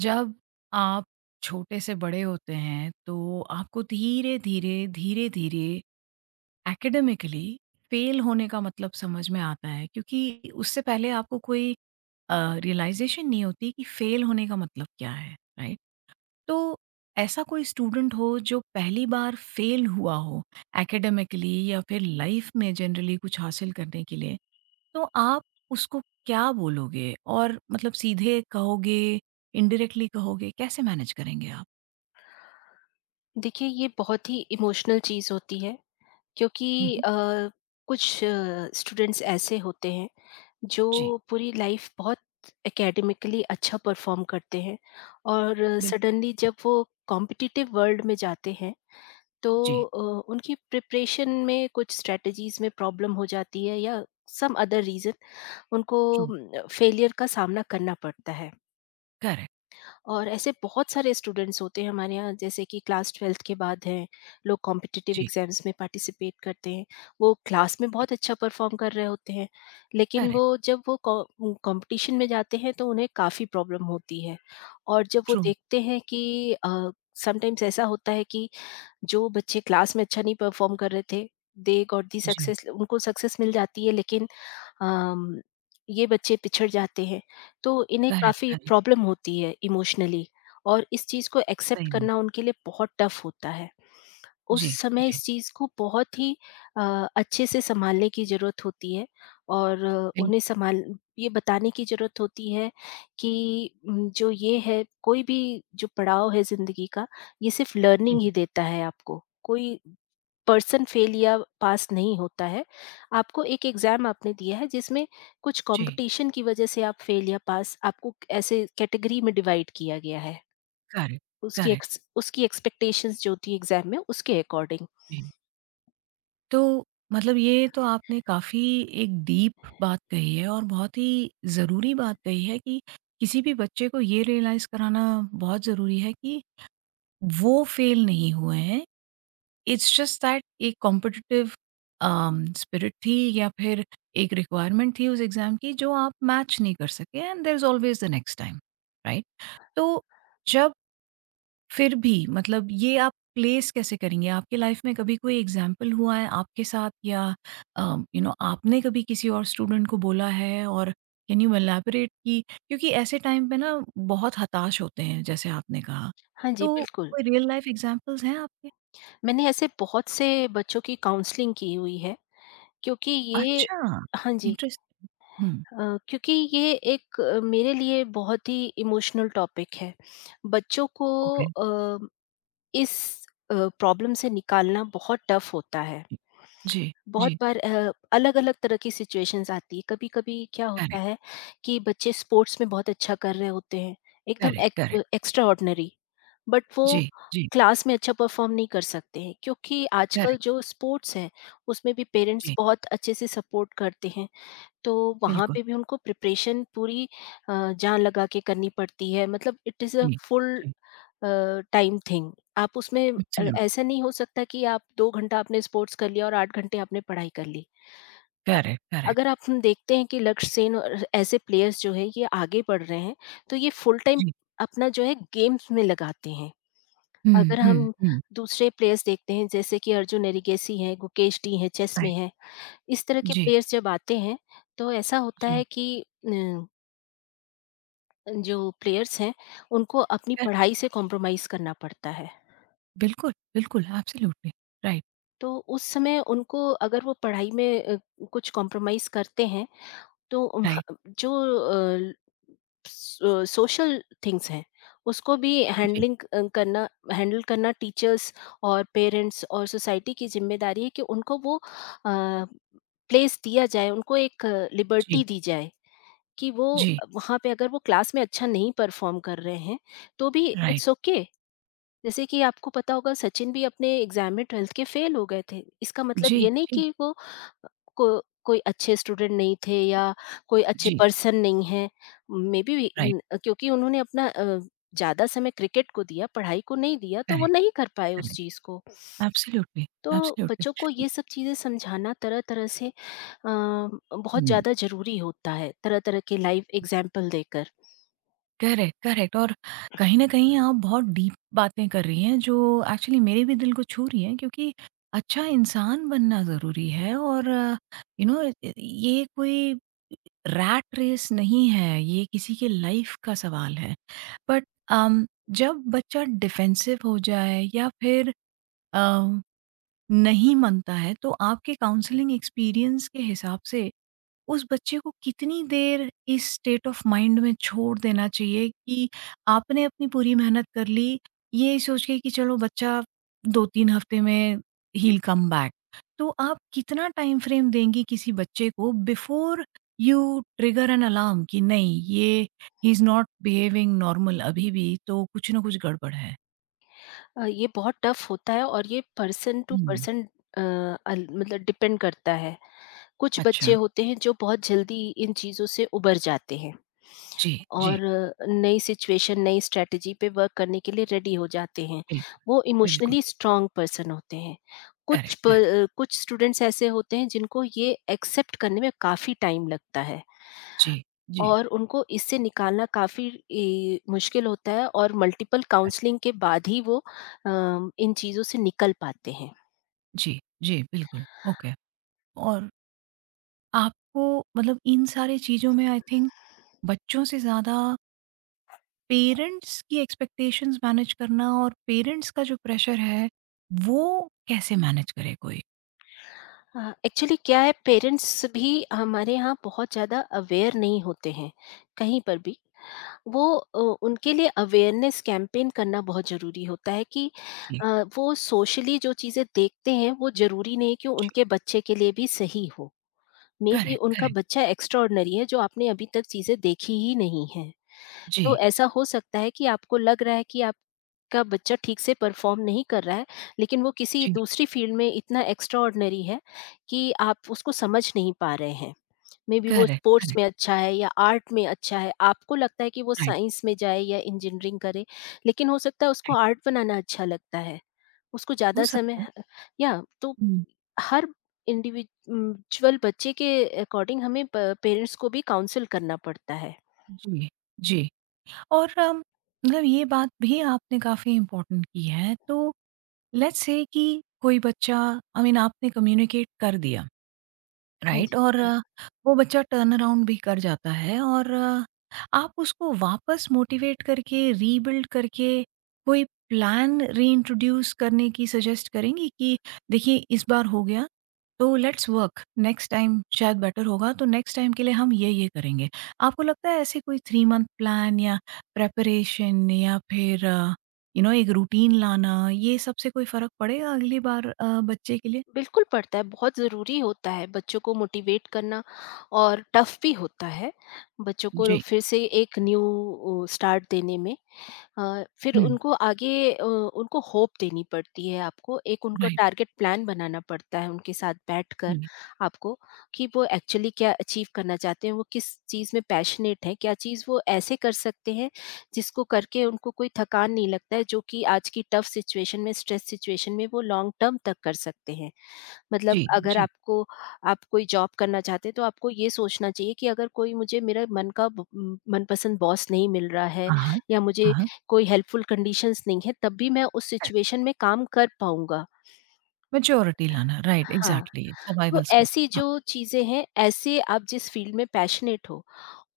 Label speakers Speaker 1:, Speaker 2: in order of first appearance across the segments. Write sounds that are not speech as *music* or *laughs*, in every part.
Speaker 1: जब आप छोटे से बड़े होते हैं तो आपको धीरे धीरे धीरे धीरे एकेडमिकली फेल होने का मतलब समझ में आता है, क्योंकि उससे पहले आपको कोई रियलाइजेशन नहीं होती कि फेल होने का मतलब क्या है। राइट। तो ऐसा कोई स्टूडेंट हो जो पहली बार फेल हुआ हो एकेडमिकली या फिर लाइफ में जनरली कुछ हासिल करने के लिए, तो आप उसको क्या बोलोगे? और मतलब सीधे कहोगे, इनडायरेक्टली कहोगे, कैसे मैनेज करेंगे आप?
Speaker 2: देखिए ये बहुत ही इमोशनल चीज़ होती है क्योंकि
Speaker 1: हुँ, हुँ।
Speaker 2: कुछ स्टूडेंट्स ऐसे होते हैं जो
Speaker 1: जी,
Speaker 2: पूरी लाइफ बहुत एकेडमिकली अच्छा परफॉर्म करते हैं और
Speaker 1: बिल
Speaker 2: सडनली जब वो कॉम्पिटिटिव वर्ल्ड में जाते हैं तो
Speaker 1: जी,
Speaker 2: अ, उनकी प्रिपरेशन में कुछ स्ट्रेटजीज में प्रॉब्लम हो जाती है या सम अदर रीज़न उनको
Speaker 1: ट्रू,
Speaker 2: फेलियर का सामना करना पड़ता है।
Speaker 1: करेक्ट,
Speaker 2: और ऐसे बहुत सारे स्टूडेंट्स होते हैं हमारे यहाँ, जैसे कि क्लास 12th के बाद हैं, लोग कॉम्पिटिटिव
Speaker 1: जी,
Speaker 2: एग्जाम्स में पार्टिसिपेट करते हैं। वो क्लास में बहुत अच्छा परफॉर्म कर रहे होते हैं, लेकिन
Speaker 1: करेक्ट,
Speaker 2: वो जब वो कंपटीशन में जाते हैं तो उन्हें काफ़ी प्रॉब्लम होती है। और जब वो
Speaker 1: ट्रू,
Speaker 2: देखते हैं कि समटाइम्स ऐसा होता है कि जो बच्चे क्लास में अच्छा नहीं परफॉर्म कर रहे थे, दे गॉट दी
Speaker 1: जी,
Speaker 2: सक्सेस, उनको सक्सेस मिल जाती है, लेकिन अम, ये बच्चे पिछड़ जाते हैं। तो इन्हें
Speaker 1: करेक्ट,
Speaker 2: काफ़ी
Speaker 1: करेक्ट,
Speaker 2: प्रॉब्लम होती है इमोशनली, और इस चीज़ को एक्सेप्ट
Speaker 1: सही बात,
Speaker 2: करना उनके लिए बहुत टफ होता है। उस
Speaker 1: जी,
Speaker 2: समय
Speaker 1: जी,
Speaker 2: इस चीज़ को बहुत ही अच्छे से सँभालने की ज़रूरत होती है, और अ,
Speaker 1: बिल
Speaker 2: उन्हें सँभाल ये बताने की ज़रूरत होती है कि जो ये है, कोई भी जो पड़ाव है ज़िंदगी का, ये सिर्फ़ लर्निंग
Speaker 1: जी,
Speaker 2: ही देता है आपको। कोई पर्सन फेल या पास नहीं होता है। आपको एक एग्ज़ाम आपने दिया है जिसमें कुछ
Speaker 1: जी,
Speaker 2: कॉम्पिटिशन की वज़ह से आप फेल या पास, आपको ऐसे कैटेगरी में डिवाइड किया गया है।
Speaker 1: करेक्ट, करेक्ट,
Speaker 2: उसकी एक्सपेक्टेशंस जो थी एग्ज़ाम में, उसके अकॉर्डिंग।
Speaker 1: जी। तो मतलब ये तो आपने काफ़ी एक डीप बात कही है और बहुत ही ज़रूरी बात कही है, कि किसी भी बच्चे को ये रियलाइज़ कराना बहुत ज़रूरी है कि वो फेल नहीं हुए हैं। इट्स जस्ट दैट एक कॉम्पिटिटिव स्पिरिट थी या फिर एक रिक्वायरमेंट थी उस एग्ज़ाम की जो आप मैच नहीं कर सके, and there is always the next time, right? तो जब फिर भी मतलब ये आप प्लेस कैसे करेंगे? आपकी लाइफ में कभी कोई एग्ज़ाम्पल हुआ है आपके साथ, या अ, यू नो आपने कभी किसी और स्टूडेंट को बोला है, और कैन यू एलैबोरेट, कि क्योंकि ऐसे टाइम पे ना बहुत हताश होते हैं जैसे आपने कहा।
Speaker 2: हाँ जी,
Speaker 1: तो
Speaker 2: बिल्कुल।
Speaker 1: कोई रियल लाइफ एग्ज़ाम्पल्स हैं आपके?
Speaker 2: मैंने ऐसे बहुत से बच्चों की काउंसलिंग की हुई है क्योंकि ये।
Speaker 1: अच्छा!
Speaker 2: हाँ जी।
Speaker 1: इंटरेस्टिंग। हुँ,
Speaker 2: क्योंकि ये एक मेरे लिए बहुत ही इमोशनल टॉपिक है। बच्चों को
Speaker 1: ओके।
Speaker 2: अ, इस अ, प्रॉब्लम से निकालना बहुत टफ होता है।
Speaker 1: जी, जी,
Speaker 2: बहुत
Speaker 1: जी,
Speaker 2: बार अलग-अलग तरह की सिचुएशंस आती है। कभी-कभी क्या होता
Speaker 1: करेक्ट,
Speaker 2: है कि बच्चे स्पोर्ट्स में बहुत अच्छा कर रहे होते हैं, एकदम
Speaker 1: करेक्ट,
Speaker 2: एक
Speaker 1: करेक्ट।
Speaker 2: एक्स्ट्राऑर्डिनरी, बट वो
Speaker 1: जी, जी,
Speaker 2: क्लास में अच्छा परफॉर्म नहीं कर सकते हैं क्योंकि आजकल
Speaker 1: करेक्ट,
Speaker 2: जो स्पोर्ट्स है, उसमें भी पेरेंट्स
Speaker 1: जी,
Speaker 2: बहुत अच्छे से सपोर्ट करते हैं। तो वहाँ
Speaker 1: बिल्कुल,
Speaker 2: पे भी उनको प्रिपरेशन पूरी जान लगा के करनी पड़ती है। मतलब इट इज़ अ
Speaker 1: जी,
Speaker 2: फुल
Speaker 1: जी,
Speaker 2: टाइम थिंग। आप उसमें
Speaker 1: एब्सोल्यूट,
Speaker 2: ऐसा नहीं हो सकता कि आप 2 घंटा आपने स्पोर्ट्स कर लिया और 8 घंटे आपने पढ़ाई कर ली।
Speaker 1: करेक्ट, करेक्ट,
Speaker 2: अगर आप हम देखते हैं कि लक्ष्य सेन और ऐसे प्लेयर्स जो हैं ये आगे बढ़ रहे हैं, तो ये फुल टाइम
Speaker 1: जी।
Speaker 2: अपना जो है गेम्स में लगाते हैं।
Speaker 1: हुँ,
Speaker 2: अगर
Speaker 1: हुँ,
Speaker 2: हम
Speaker 1: हुँ,
Speaker 2: दूसरे प्लेयर्स देखते हैं, जैसे कि अर्जुन एरिगेसी हैं, गुकेश डी हैं, चेस में
Speaker 1: राइट,
Speaker 2: हैं, इस तरह के
Speaker 1: जी,
Speaker 2: प्लेयर्स जब आते हैं तो ऐसा होता है
Speaker 1: जी,
Speaker 2: कि जो प्लेयर्स हैं, उनको अपनी
Speaker 1: करेक्ट,
Speaker 2: पढ़ाई से कॉम्प्रोमाइज़ करना पड़ता है।
Speaker 1: बिल्कुल, बिल्कुल, एब्सोल्यूटली, राइट,
Speaker 2: तो उस समय उनको, अगर वो पढ़ाई में कुछ कॉम्प्रोमाइज़ करते हैं, तो उम,
Speaker 1: राइट,
Speaker 2: ह जो अ, सो सोशल थिंग्स हैं, उसको भी
Speaker 1: जी,
Speaker 2: हैंडल करना टीचर्स और पेरेंट्स और सोसाइटी की ज़िम्मेदारी है कि उनको वो प्लेस दिया जाए, उनको एक लिबर्टी
Speaker 1: जी,
Speaker 2: दी जाए कि वो,
Speaker 1: जी,
Speaker 2: वहाँ पे अगर वो क्लास में अच्छा नहीं परफ़ॉर्म कर रहे हैं, तो भी
Speaker 1: राइट,
Speaker 2: इट्स ओके। जैसे कि आपको पता होगा, सचिन भी अपने एग्जाम में 12th के फेल हो गए थे। इसका मतलब
Speaker 1: जी,
Speaker 2: ये नहीं
Speaker 1: जी,
Speaker 2: कि वो को कोई अच्छे स्टूडेंट नहीं थे, या कोई अच्छे
Speaker 1: जी,
Speaker 2: पर्सन नहीं है। मेबी
Speaker 1: राइट,
Speaker 2: क्योंकि उन्होंने अपना ज़्यादा समय क्रिकेट को दिया, पढ़ाई को नहीं दिया, तो वो
Speaker 1: करेक्ट,
Speaker 2: नहीं कर पाए उस
Speaker 1: करेक्ट,
Speaker 2: चीज़ को।
Speaker 1: एब्सोल्यूटली,
Speaker 2: तो
Speaker 1: एब्सोल्यूटली।
Speaker 2: बच्चों को ये सब चीज़ें समझाना तरह-तरह से, अ, बहुत
Speaker 1: हुँ।
Speaker 2: ज़्यादा ज़रूरी होता है, तरह-तरह के लाइव एग्ज़ाम्पल देकर।
Speaker 1: Correct, correct. और कहीं न कहीं आप बहुत डीप बातें कर रही हैं, जो एक्चुअली मेरे भी दिल को छू रही हैं, क्योंकि अच्छा इंसान बनना ज़रूरी है, और यू नो ये कोई रैट रेस नहीं है, ये किसी के लाइफ़ का सवाल है। बट अम, जब बच्चा डिफेंसिव हो जाए या फिर अ, नहीं मानता है, तो आपके काउंसलिंग एक्सपीरियंस के हिसाब से उस बच्चे को कितनी देर इस स्टेट ऑफ माइंड में छोड़ देना चाहिए, कि आपने अपनी पूरी मेहनत कर ली, ये सोच के कि चलो बच्चा 2-3 हफ्ते में ही विल कम बैक। तो आप कितना टाइम फ्रेम देंगी किसी बच्चे को before you trigger an alarm, कि नहीं ये he is not behaving normal अभी भी, तो कुछ ना कुछ गड़बड़ है?
Speaker 2: ये बहुत टफ होता है, और ये पर्सन टू
Speaker 1: हुँ,
Speaker 2: पर्सन अ, मतलब डिपेंड करता है। कुछ बच्चे
Speaker 1: अच्छा।
Speaker 2: होते हैं जो बहुत जल्दी इन चीज़ों से उबर जाते हैं,
Speaker 1: जी, जी,
Speaker 2: और नई सिचुएशन, नई स्ट्रेटजी पे वर्क करने के लिए रेडी हो जाते हैं।
Speaker 1: बिल्कुल,
Speaker 2: वो
Speaker 1: बिल्कुल।
Speaker 2: इमोशनली स्ट्रांग पर्सन होते हैं।
Speaker 1: Correct, correct.
Speaker 2: कुछ स्टूडेंट्स ऐसे होते हैं जिनको ये एक्सेप्ट करने में काफ़ी टाइम लगता है,
Speaker 1: जी, जी,
Speaker 2: और उनको इससे निकालना काफ़ी मुश्किल होता है, और मल्टीपल
Speaker 1: करेक्ट।
Speaker 2: काउंसलिंग के बाद ही वो इन चीज़ों से निकल पाते हैं।
Speaker 1: जी, जी, बिल्कुल। ओके। और आपको मतलब इन सारी चीज़ों में आई थिंक बच्चों से ज़्यादा पेरेंट्स की एक्सपेक्टेशंस मैनेज करना, और पेरेंट्स का जो प्रेशर है, वो कैसे मैनेज करे कोई?
Speaker 2: एक्चुअली क्या है, पेरेंट्स भी हमारे यहाँ बहुत ज़्यादा अवेयर नहीं होते हैं, कहीं पर भी। वो उनके लिए अवेयरनेस कैंपेन करना बहुत ज़रूरी होता है, कि
Speaker 1: जी,
Speaker 2: अ, वो सोशली जो चीज़ें देखते हैं, वो ज़रूरी नहीं कि
Speaker 1: जी।
Speaker 2: उनके बच्चे के लिए भी सही हो। मे बी
Speaker 1: करेक्ट,
Speaker 2: उनका
Speaker 1: करेक्ट।
Speaker 2: बच्चा एक्स्ट्रा है, जो आपने अभी तक चीज़ें देखी ही नहीं है। तो
Speaker 1: जी,
Speaker 2: ऐसा हो सकता है कि आपको लग रहा है कि आपका बच्चा ठीक से परफॉर्म नहीं कर रहा है, लेकिन वो किसी
Speaker 1: जी।
Speaker 2: दूसरी फील्ड में इतना एक्स्ट्राऑर्डिनरी है कि आप उसको समझ नहीं पा रहे हैं। मेबी वो
Speaker 1: करेक्ट,
Speaker 2: स्पोर्ट्स
Speaker 1: करेक्ट।
Speaker 2: में अच्छा है या आर्ट में अच्छा है, आपको लगता है कि वो
Speaker 1: राइट,
Speaker 2: साइंस में जाए या इंजीनियरिंग करे, लेकिन हो सकता है उसको
Speaker 1: राइट।
Speaker 2: आर्ट बनाना अच्छा लगता है। उसको
Speaker 1: हो
Speaker 2: ज़्यादा
Speaker 1: सकता
Speaker 2: समय,
Speaker 1: है।
Speaker 2: या तो
Speaker 1: हुँ।
Speaker 2: हर इंडिविजुअल बच्चे के अकॉर्डिंग, हमें प पेरेंट्स को भी काउंसल करना पड़ता है।
Speaker 1: जी, जी। और मतलब ये बात भी आपने काफ़ी इम्पोर्टेंट की है। तो लेट्स से कि कोई बच्चा आई I मीन आपने कम्युनिकेट कर दिया।
Speaker 2: हाँ
Speaker 1: राइट।
Speaker 2: जी।
Speaker 1: और वो बच्चा टर्न अराउंड भी कर जाता है, और आप उसको वापस मोटिवेट करके, रीबिल्ड करके कोई प्लान रीइंट्रोड्यूस करने की सजेस्ट करेंगी, कि देखिए इस बार हो गया, तो लेट्स वर्क नेक्स्ट टाइम शायद बेटर होगा, तो नेक्स्ट टाइम के लिए हम ये करेंगे। आपको लगता है ऐसे कोई थ्री मंथ प्लान, या प्रेपरेशन, या फिर यू नो एक रूटीन लाना, ये सबसे कोई फर्क पड़ेगा अगली बार बच्चे के लिए?
Speaker 2: बिल्कुल पड़ता है, बहुत ज़रूरी होता है बच्चों को मोटिवेट करना, और टफ भी होता है बच्चों को
Speaker 1: जी।
Speaker 2: फिर से एक न्यू स्टार्ट देने में। फिर
Speaker 1: *clears throat* हम्म,
Speaker 2: उनको आगे उनको होप देनी पड़ती है आपको, एक उनका
Speaker 1: राइट।
Speaker 2: टारगेट प्लान बनाना पड़ता है उनके साथ बैठकर आपको, कि वो एक्चुअली क्या अचीव करना चाहते हैं, वो किस चीज़ में पैशनेट हैं, क्या चीज़ वो ऐसे कर सकते हैं जिसको करके उनको कोई थकान नहीं लगता है, जो कि आज की टफ सिचुएशन में, स्ट्रेस सिचुएशन में वो लॉन्ग टर्म तक कर सकते हैं। मतलब
Speaker 1: जी,
Speaker 2: अगर
Speaker 1: जी।
Speaker 2: आपको आप कोई जॉब करना चाहते हैं तो आपको ये सोचना चाहिए कि अगर कोई, मुझे मेरा मन का मनपसंद बॉस नहीं मिल रहा है,
Speaker 1: हाँ, हाँ।
Speaker 2: या मुझे
Speaker 1: हाँ, हाँ।
Speaker 2: कोई हेल्पफुल कंडीशंस नहीं है, तब भी मैं उस
Speaker 1: करेक्ट,
Speaker 2: सिचुएशन में काम कर पाऊंगा।
Speaker 1: मैच्योरिटी लाना, राइट,
Speaker 2: हाँ।
Speaker 1: एग्ज़ैक्टली,
Speaker 2: तो
Speaker 1: सर्वाइवल स्किल।
Speaker 2: ऐसी
Speaker 1: हाँ,
Speaker 2: जो चीजें हैं, ऐसे आप जिस फील्ड में पैशनेट हो,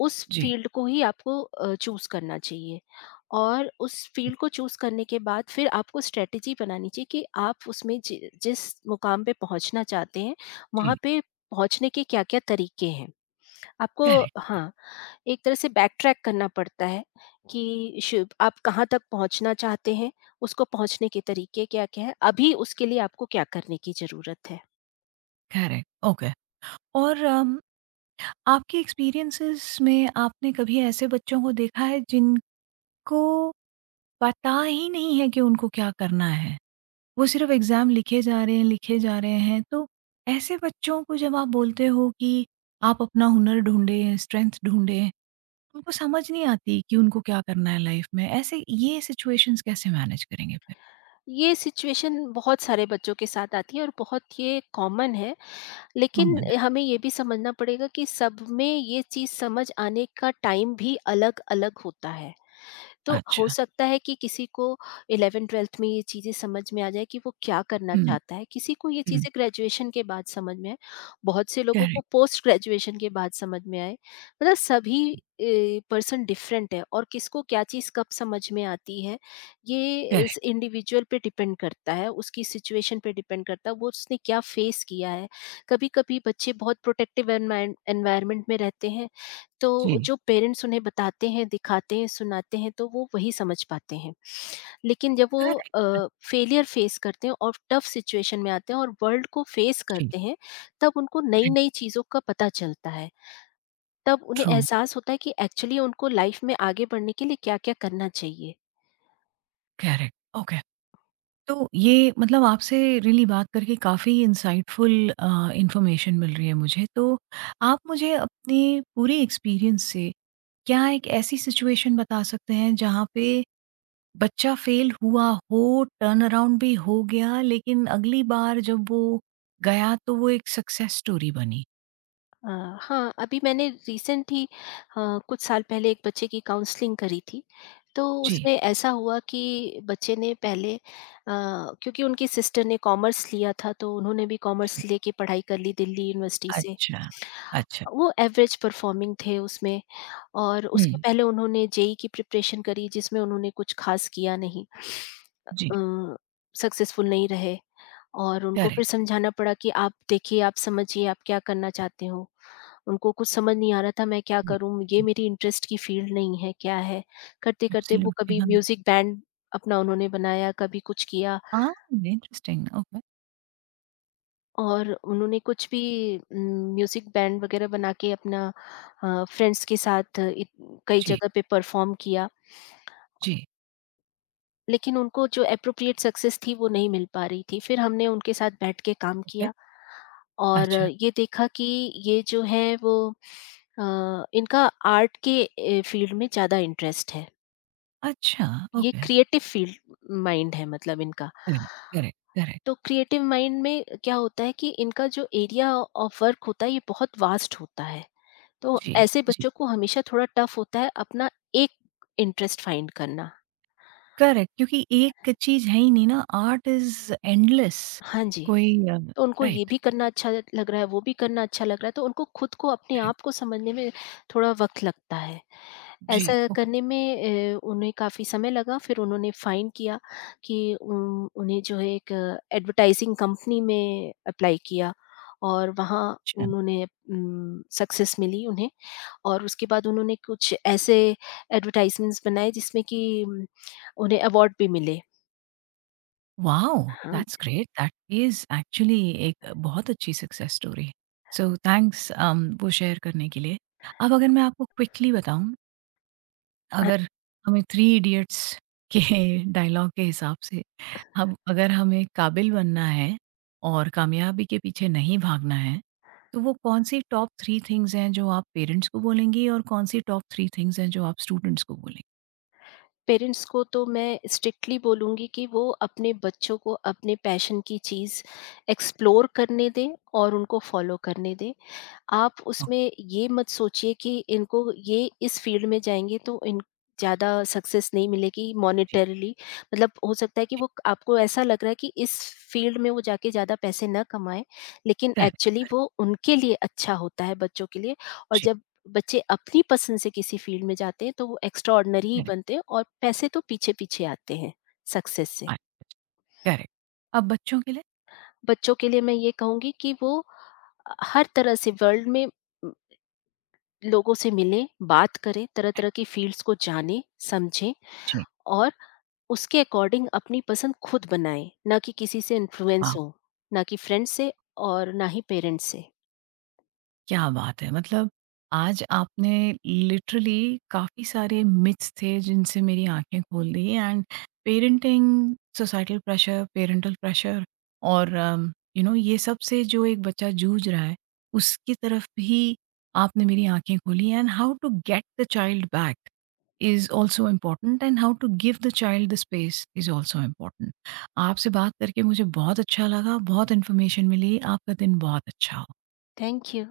Speaker 2: उस
Speaker 1: जी,
Speaker 2: फ़ील्ड को ही आपको चूज़ करना चाहिए, और उस फ़ील्ड को चूज़ करने के बाद फिर आपको स्ट्रैटेजी बनानी चाहिए कि आप उसमें जि जिस मुकाम पे पहुँचना चाहते हैं, वहाँ
Speaker 1: जी,
Speaker 2: पे पहुँचने के क्या-क्या तरीके हैं। आपको,
Speaker 1: करेक्ट,
Speaker 2: हाँ, एक तरह से बैक ट्रैक करना पड़ता है कि शुभ आप कहाँ तक पहुँचना चाहते हैं, उसको पहुँचने के तरीके क्या-क्या हैं, अभी उसके लिए आपको क्या करने की ज़रूरत है।
Speaker 1: Correct, okay. और आपके एक्सपीरियंसेस में आपने कभी ऐसे बच्चों को देखा है जिनको पता ही नहीं है कि उनको क्या करना है? वो सिर्फ़ एग्ज़ाम लिखे जा रहे हैं, लिखे जा रहे हैं, तो ऐसे बच्चों को जब आप बोलते हो कि आप अपना हुनर ढूँढें, स्ट्रेंथ ढूँढें, उनको समझ नहीं आती कि उनको क्या करना है लाइफ में। ऐसे ये सिचुएशंस कैसे मैनेज करेंगे फिर?
Speaker 2: ये सिचुएशन बहुत सारे बच्चों के साथ आती है और बहुत ये कॉमन है, लेकिन
Speaker 1: कॉमन है।
Speaker 2: हमें ये भी समझना पड़ेगा कि सब में ये चीज़ समझ आने का टाइम भी अलग-अलग होता है। तो हो
Speaker 1: अच्छा।
Speaker 2: सकता है कि किसी को 11-12th में ये चीज़ें समझ में आ जाए कि वो क्या करना
Speaker 1: हुँ,
Speaker 2: चाहता है, किसी को ये
Speaker 1: हुँ।
Speaker 2: चीज़ें ग्रेजुएशन के बाद समझ में आए, बहुत से लोगों को
Speaker 1: करेक्ट,
Speaker 2: पोस्ट ग्रेजुएशन के बाद समझ में आए। मतलब सभी पर्सन डिफरेंट है, और किसको क्या चीज़ कब समझ में आती है, ये इस
Speaker 1: करेक्ट।
Speaker 2: इंडिविजुअल पे डिपेंड करता है, उसकी सिचुएशन पे डिपेंड करता है, वो उसने क्या फेस किया है। कभी-कभी बच्चे बहुत प्रोटेक्टिव एनवायरनमेंट में रहते हैं, तो
Speaker 1: जी।
Speaker 2: जो पेरेंट्स उन्हें बताते हैं, दिखाते हैं, सुनाते हैं, तो वो वही समझ पाते हैं। लेकिन जब वो
Speaker 1: करेक्ट,
Speaker 2: फेलियर फेस करते हैं, और टफ सिचुएशन में आते हैं, और वर्ल्ड को फेस
Speaker 1: जी।
Speaker 2: करते हैं, तब उनको
Speaker 1: राइट,
Speaker 2: नई-नई चीज़ों का पता चलता है। तब उन्हें
Speaker 1: ट्रू,
Speaker 2: एहसास होता है कि एक्चुअली उनको लाइफ में आगे बढ़ने के लिए क्या-क्या करना चाहिए।
Speaker 1: करेक्ट। ओके। तो ये मतलब आपसे रियली बात करके काफ़ी इनसाइटफुल इन्फॉर्मेशन मिल रही है मुझे। तो आप मुझे अपने पूरे एक्सपीरियंस से क्या एक ऐसी सिचुएशन बता सकते हैं जहाँ पे बच्चा फेल हुआ हो, टर्न अराउंड भी हो गया, लेकिन अगली बार जब वो गया तो वो एक सक्सेस स्टोरी बनी?
Speaker 2: अ, हाँ, अभी मैंने रिसेंट ही, कुछ साल पहले एक बच्चे की काउंसलिंग करी थी। तो
Speaker 1: जी,
Speaker 2: उसमें ऐसा हुआ कि बच्चे ने पहले, क्योंकि उनकी सिस्टर ने कॉमर्स लिया था, तो उन्होंने भी कॉमर्स
Speaker 1: जी।
Speaker 2: लेके पढ़ाई कर ली दिल्ली यूनिवर्सिटी से।
Speaker 1: अच्छा, अच्छा।
Speaker 2: वो एवरेज परफॉर्मिंग थे उसमें, और उसके
Speaker 1: हुँ,
Speaker 2: पहले उन्होंने जेई की प्रिपरेशन करी, जिसमें उन्होंने कुछ खास किया नहीं,
Speaker 1: जी,
Speaker 2: सक्सेसफुल नहीं रहे, और उनको फिर
Speaker 1: करेक्ट।
Speaker 2: समझाना पड़ा कि आप देखिए, आप समझिए, आप क्या करना चाहते हो। उनको कुछ समझ नहीं आ रहा था, मैं क्या
Speaker 1: जी,
Speaker 2: करूं, ये
Speaker 1: जी,
Speaker 2: मेरी इंटरेस्ट की फील्ड नहीं है, क्या है। करते करते वो
Speaker 1: एब्सोल्युटली
Speaker 2: कभी
Speaker 1: हाँ।
Speaker 2: म्यूजिक बैंड अपना उन्होंने बनाया, कभी कुछ किया।
Speaker 1: हाँ, इंटरेस्टिंग ओके।
Speaker 2: और उन्होंने कुछ भी, म्यूज़िक बैंड वगैरह बना के अपना फ्रेंड्स के साथ इत कई
Speaker 1: जी,
Speaker 2: जगह पे परफ़ॉर्म किया।
Speaker 1: जी,
Speaker 2: लेकिन उनको जो एप्रोप्रिएट सक्सेस थी, वो नहीं मिल पा रही थी। फिर हमने उनके साथ बैठ के काम
Speaker 1: ओके।
Speaker 2: किया, और
Speaker 1: अच्छा,
Speaker 2: ये देखा कि ये जो है वो, अ, इनका आर्ट के फ़ील्ड में ज़्यादा इंटरेस्ट है।
Speaker 1: अच्छा
Speaker 2: ये
Speaker 1: ओके।
Speaker 2: क्रिएटिव फ़ील्ड माइंड है मतलब इनका।
Speaker 1: Correct, correct, correct.
Speaker 2: तो क्रिएटिव माइंड में क्या होता है कि इनका जो एरिया ऑफ वर्क होता है, ये बहुत वास्ट होता है। तो
Speaker 1: जी,
Speaker 2: ऐसे
Speaker 1: जी,
Speaker 2: बच्चों को हमेशा थोड़ा टफ होता है अपना एक इंटरेस्ट फाइंड करना।
Speaker 1: करेक्ट, क्योंकि एक चीज़ है ही नहीं ना, आर्ट इज़ एंडलेस।
Speaker 2: हाँ जी,
Speaker 1: कोई
Speaker 2: तो उनको ये
Speaker 1: राइट,
Speaker 2: भी करना अच्छा लग रहा है, वो भी करना अच्छा लग रहा है, तो उनको खुद को, अपने
Speaker 1: करेक्ट।
Speaker 2: आप को समझने में थोड़ा वक़्त लगता है।
Speaker 1: जी,
Speaker 2: ऐसा
Speaker 1: ओके,
Speaker 2: करने में उन्हें काफ़ी समय लगा, फिर उन्होंने फाइंड किया कि उन्हें जो है, एक एडवर्टाइज़िंग कंपनी में अप्लाई किया, और वहाँ
Speaker 1: अच्छा।
Speaker 2: उन्होंने, सक्सेस मिली उन्हें, और उसके बाद उन्होंने कुछ ऐसे एडवर्टाइज़मेंट्स बनाए जिसमें कि उम, उन्हें अवार्ड भी मिले।
Speaker 1: Wow!
Speaker 2: हाँ,
Speaker 1: That's great. That is actually एक बहुत अच्छी सक्सेस स्टोरी। सो थैंक्स वो शेयर करने के लिए। अब अगर मैं आपको क्विकली बताऊँ,
Speaker 2: हाँ,
Speaker 1: अगर हमें थ्री इडियट्स के *laughs* डायलॉग के हिसाब से, हम अगर हमें काबिल बनना है और कामयाबी के पीछे नहीं भागना है, तो वो कौन-सी टॉप 3 थिंग्स हैं जो आप पेरेंट्स को बोलेंगी, और कौन-सी टॉप 3 थिंग्स हैं जो आप स्टूडेंट्स को बोलेंगी?
Speaker 2: पेरेंट्स को तो मैं स्ट्रिक्टली बोलूँगी कि वो अपने बच्चों को अपने पैशन की चीज़ एक्सप्लोर करने दें, और उनको फॉलो करने दें। आप उसमें ये मत सोचिए कि इनको ये, इस फील्ड में जाएँगे तो इन ज़्यादा सक्सेस नहीं मिलेगी
Speaker 1: ओके, जी,
Speaker 2: मॉनेटरीली। मतलब हो सकता है कि
Speaker 1: जी,
Speaker 2: वो, आपको ऐसा लग रहा है कि इस फील्ड में वो जाके ज़्यादा पैसे ना कमाएँ, लेकिन
Speaker 1: करेक्ट,
Speaker 2: एक्चुअली वो उनके लिए अच्छा होता है, बच्चों के लिए। और
Speaker 1: जी,
Speaker 2: जब बच्चे अपनी पसंद से किसी फील्ड में जाते हैं, तो वो एक्स्ट्राऑर्डिनरी ही
Speaker 1: करेक्ट,
Speaker 2: बनते हैं, और पैसे तो पीछे-पीछे आते हैं सक्सेस से।
Speaker 1: करेक्ट। अब बच्चों के लिए?
Speaker 2: बच्चों के लिए मैं ये कहूँगी कि वो हर तरह से वर्ल्ड में लोगों से मिलें, बात करें, तरह-तरह की फ़ील्ड्स को जानें, समझें,
Speaker 1: जी,
Speaker 2: और उसके अकॉर्डिंग अपनी पसंद खुद बनाएँ, ना कि किसी से इन्फ्लुएंस
Speaker 1: वाह!
Speaker 2: हों, ना कि फ्रेंड से, और ना ही पेरेंट्स से।
Speaker 1: क्या बात है! मतलब आज आपने लिटरली काफ़ी सारे मिथ्स थे जिनसे मेरी आँखें खोल दी, and parenting, societal pressure, parental pressure और यू नो ये सब से जो एक बच्चा जूझ रहा है, उसकी तरफ भी आपने मेरी आँखें खोली। And how to get the child back is also important, and how to give the child the space is also important. आपसे बात करके मुझे बहुत अच्छा लगा, बहुत इन्फॉर्मेशन मिली। आपका दिन बहुत अच्छा हो।
Speaker 2: Thank you.